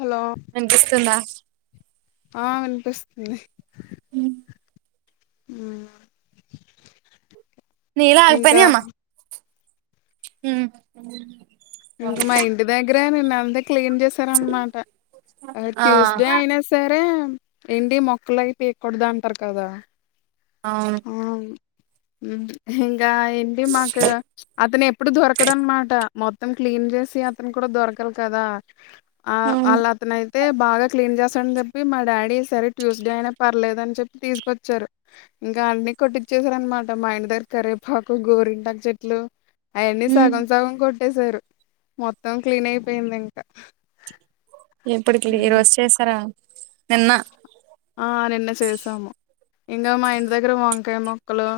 Hello వినిపిస్తుందా? ఆ వినిపిస్తుంది. మ్ మ్ నీళ్ళు ఆగపోయినాయి అమ్మా మ్ ఇంక మా ఇంటి దగ్గరే నిన్న అంతా క్లీన్ చేశారన్నమాట. ఆ ట్యూస్డే అయినా సరే ఏంటి మొక్కలవి తీయకూడదు అంటారు కదా? అవును ఇంకా ఏంటి మాకు అతను ఎప్పుడు దొరకడు అన్నమాట. మొత్తం క్లీన్ చేసి అతను కూడా దొరకాలి కదా? ఆ వాళ్ళు ఉమ్ అతను అయితే బాగా క్లీన్ చేస్తాడు ఇవి మా డాడీ సరే ట్యూస్డే అయినా పర్లేదని చెప్పి తీసుకొచ్చారు. ఇంకా అన్నీ కొట్టించేసారు అన్నమాట. మా ఇంటి దగ్గర కరవేపాకు, గోరింటకు చెట్లు. అవన్నీ సగం సగం కొట్టేసారు. మొత్తం క్లీన్ అయిపోయింది ఇంకా ఎప్పటికి ఈ రోజు చేసారా? నిన్న ఆ నిన్న చేసాము. ఇంకా మా ఇంటి దగ్గర వంకాయ మొక్కలు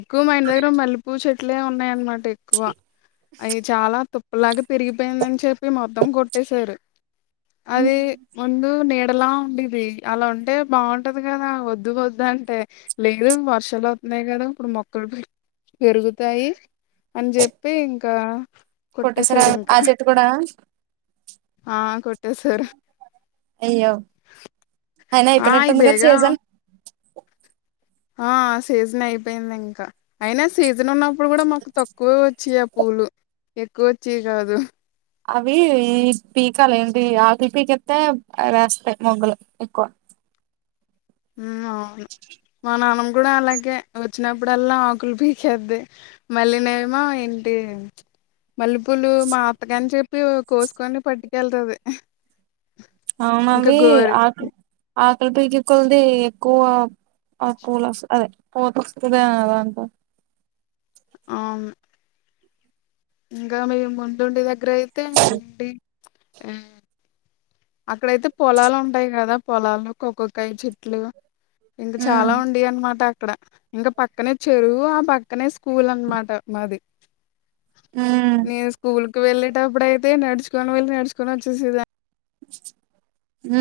ఎక్కువ మా ఇంటి దగ్గర మల్లెపూ చెట్లే ఉన్నాయన్నమాట ఎక్కువ అవి చాలా తుప్పులాగా పెరిగిపోయిందని చెప్పి మొత్తం కొట్టేశారు. అది ముందు నీడలా ఉండది. అలా ఉంటే బాగుంటది కదా? వద్దు వద్దంటే లేదు వర్షాలు అవుతున్నాయి కదా ఇప్పుడు మొక్కలు పెరుగుతాయి. అని జెప్పి ఇంకా కొట్టే కొట్టేసారా సారు ఆ ఇంకా చెట్టు కూడా ఆ కొట్టే సారు. అయ్యో, అయినా ఆ అయి ఇప్పుడెక్కడుంది గా బేగా సీజన్ ఆ సీజన్ అయిపోయింది. ఇంకా అయినా సీజన్ ఉన్నప్పుడు కూడా మాకు తక్కువే వచ్చేవి పూలు ఎక్కువ వచ్చేవి కాదు. అవీ ఈ పీకాలే ఏంటీ ఆకి పీకేత్తే రాస్పే మొగ్గులు ఎక్కువ హూమ్ అవును మా నాన్నమ్మ గూడా అలాగే వచ్చినప్పుడల్లా ఆకుల్ పీకేద్ది మళ్ళినేమో ఏంటీ మల్లె పూలు మా అత్త గన్ చెప్పి కోసుకొని పట్టుకెళ్తది అవున్ ఇంకా అవీ గోరు ఆకి ఆకుల్ పీకే కొల్దీ కోవా ఆ పూలోస్ అదే పోతొస్తదీ అది అంత ఆమ్ ఇంగా మేమ్ ఉండుండి దగ్గర అయితే డీ ఎ అక్కడయితే పొలాలు ఉంటాయ్ కదా పొలాలు కోక్కోకాయ చెట్లూ ఇంగ చాలా ఉన్ డి అన్మాట అక్కడ ఇంక పక్కనే చెరువు ఆ పక్కనే స్కూల్ అన్మాట మాది నే స్కూల్ కు వెళ్ళేటప్పుడు అయితే నడుచుకొని వెళ్ళి నడుచుకొని ఒచ్చేసేదా ఊ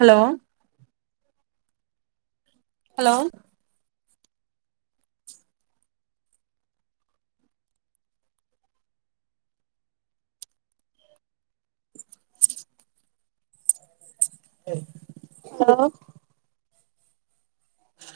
హలో హలో హలో అ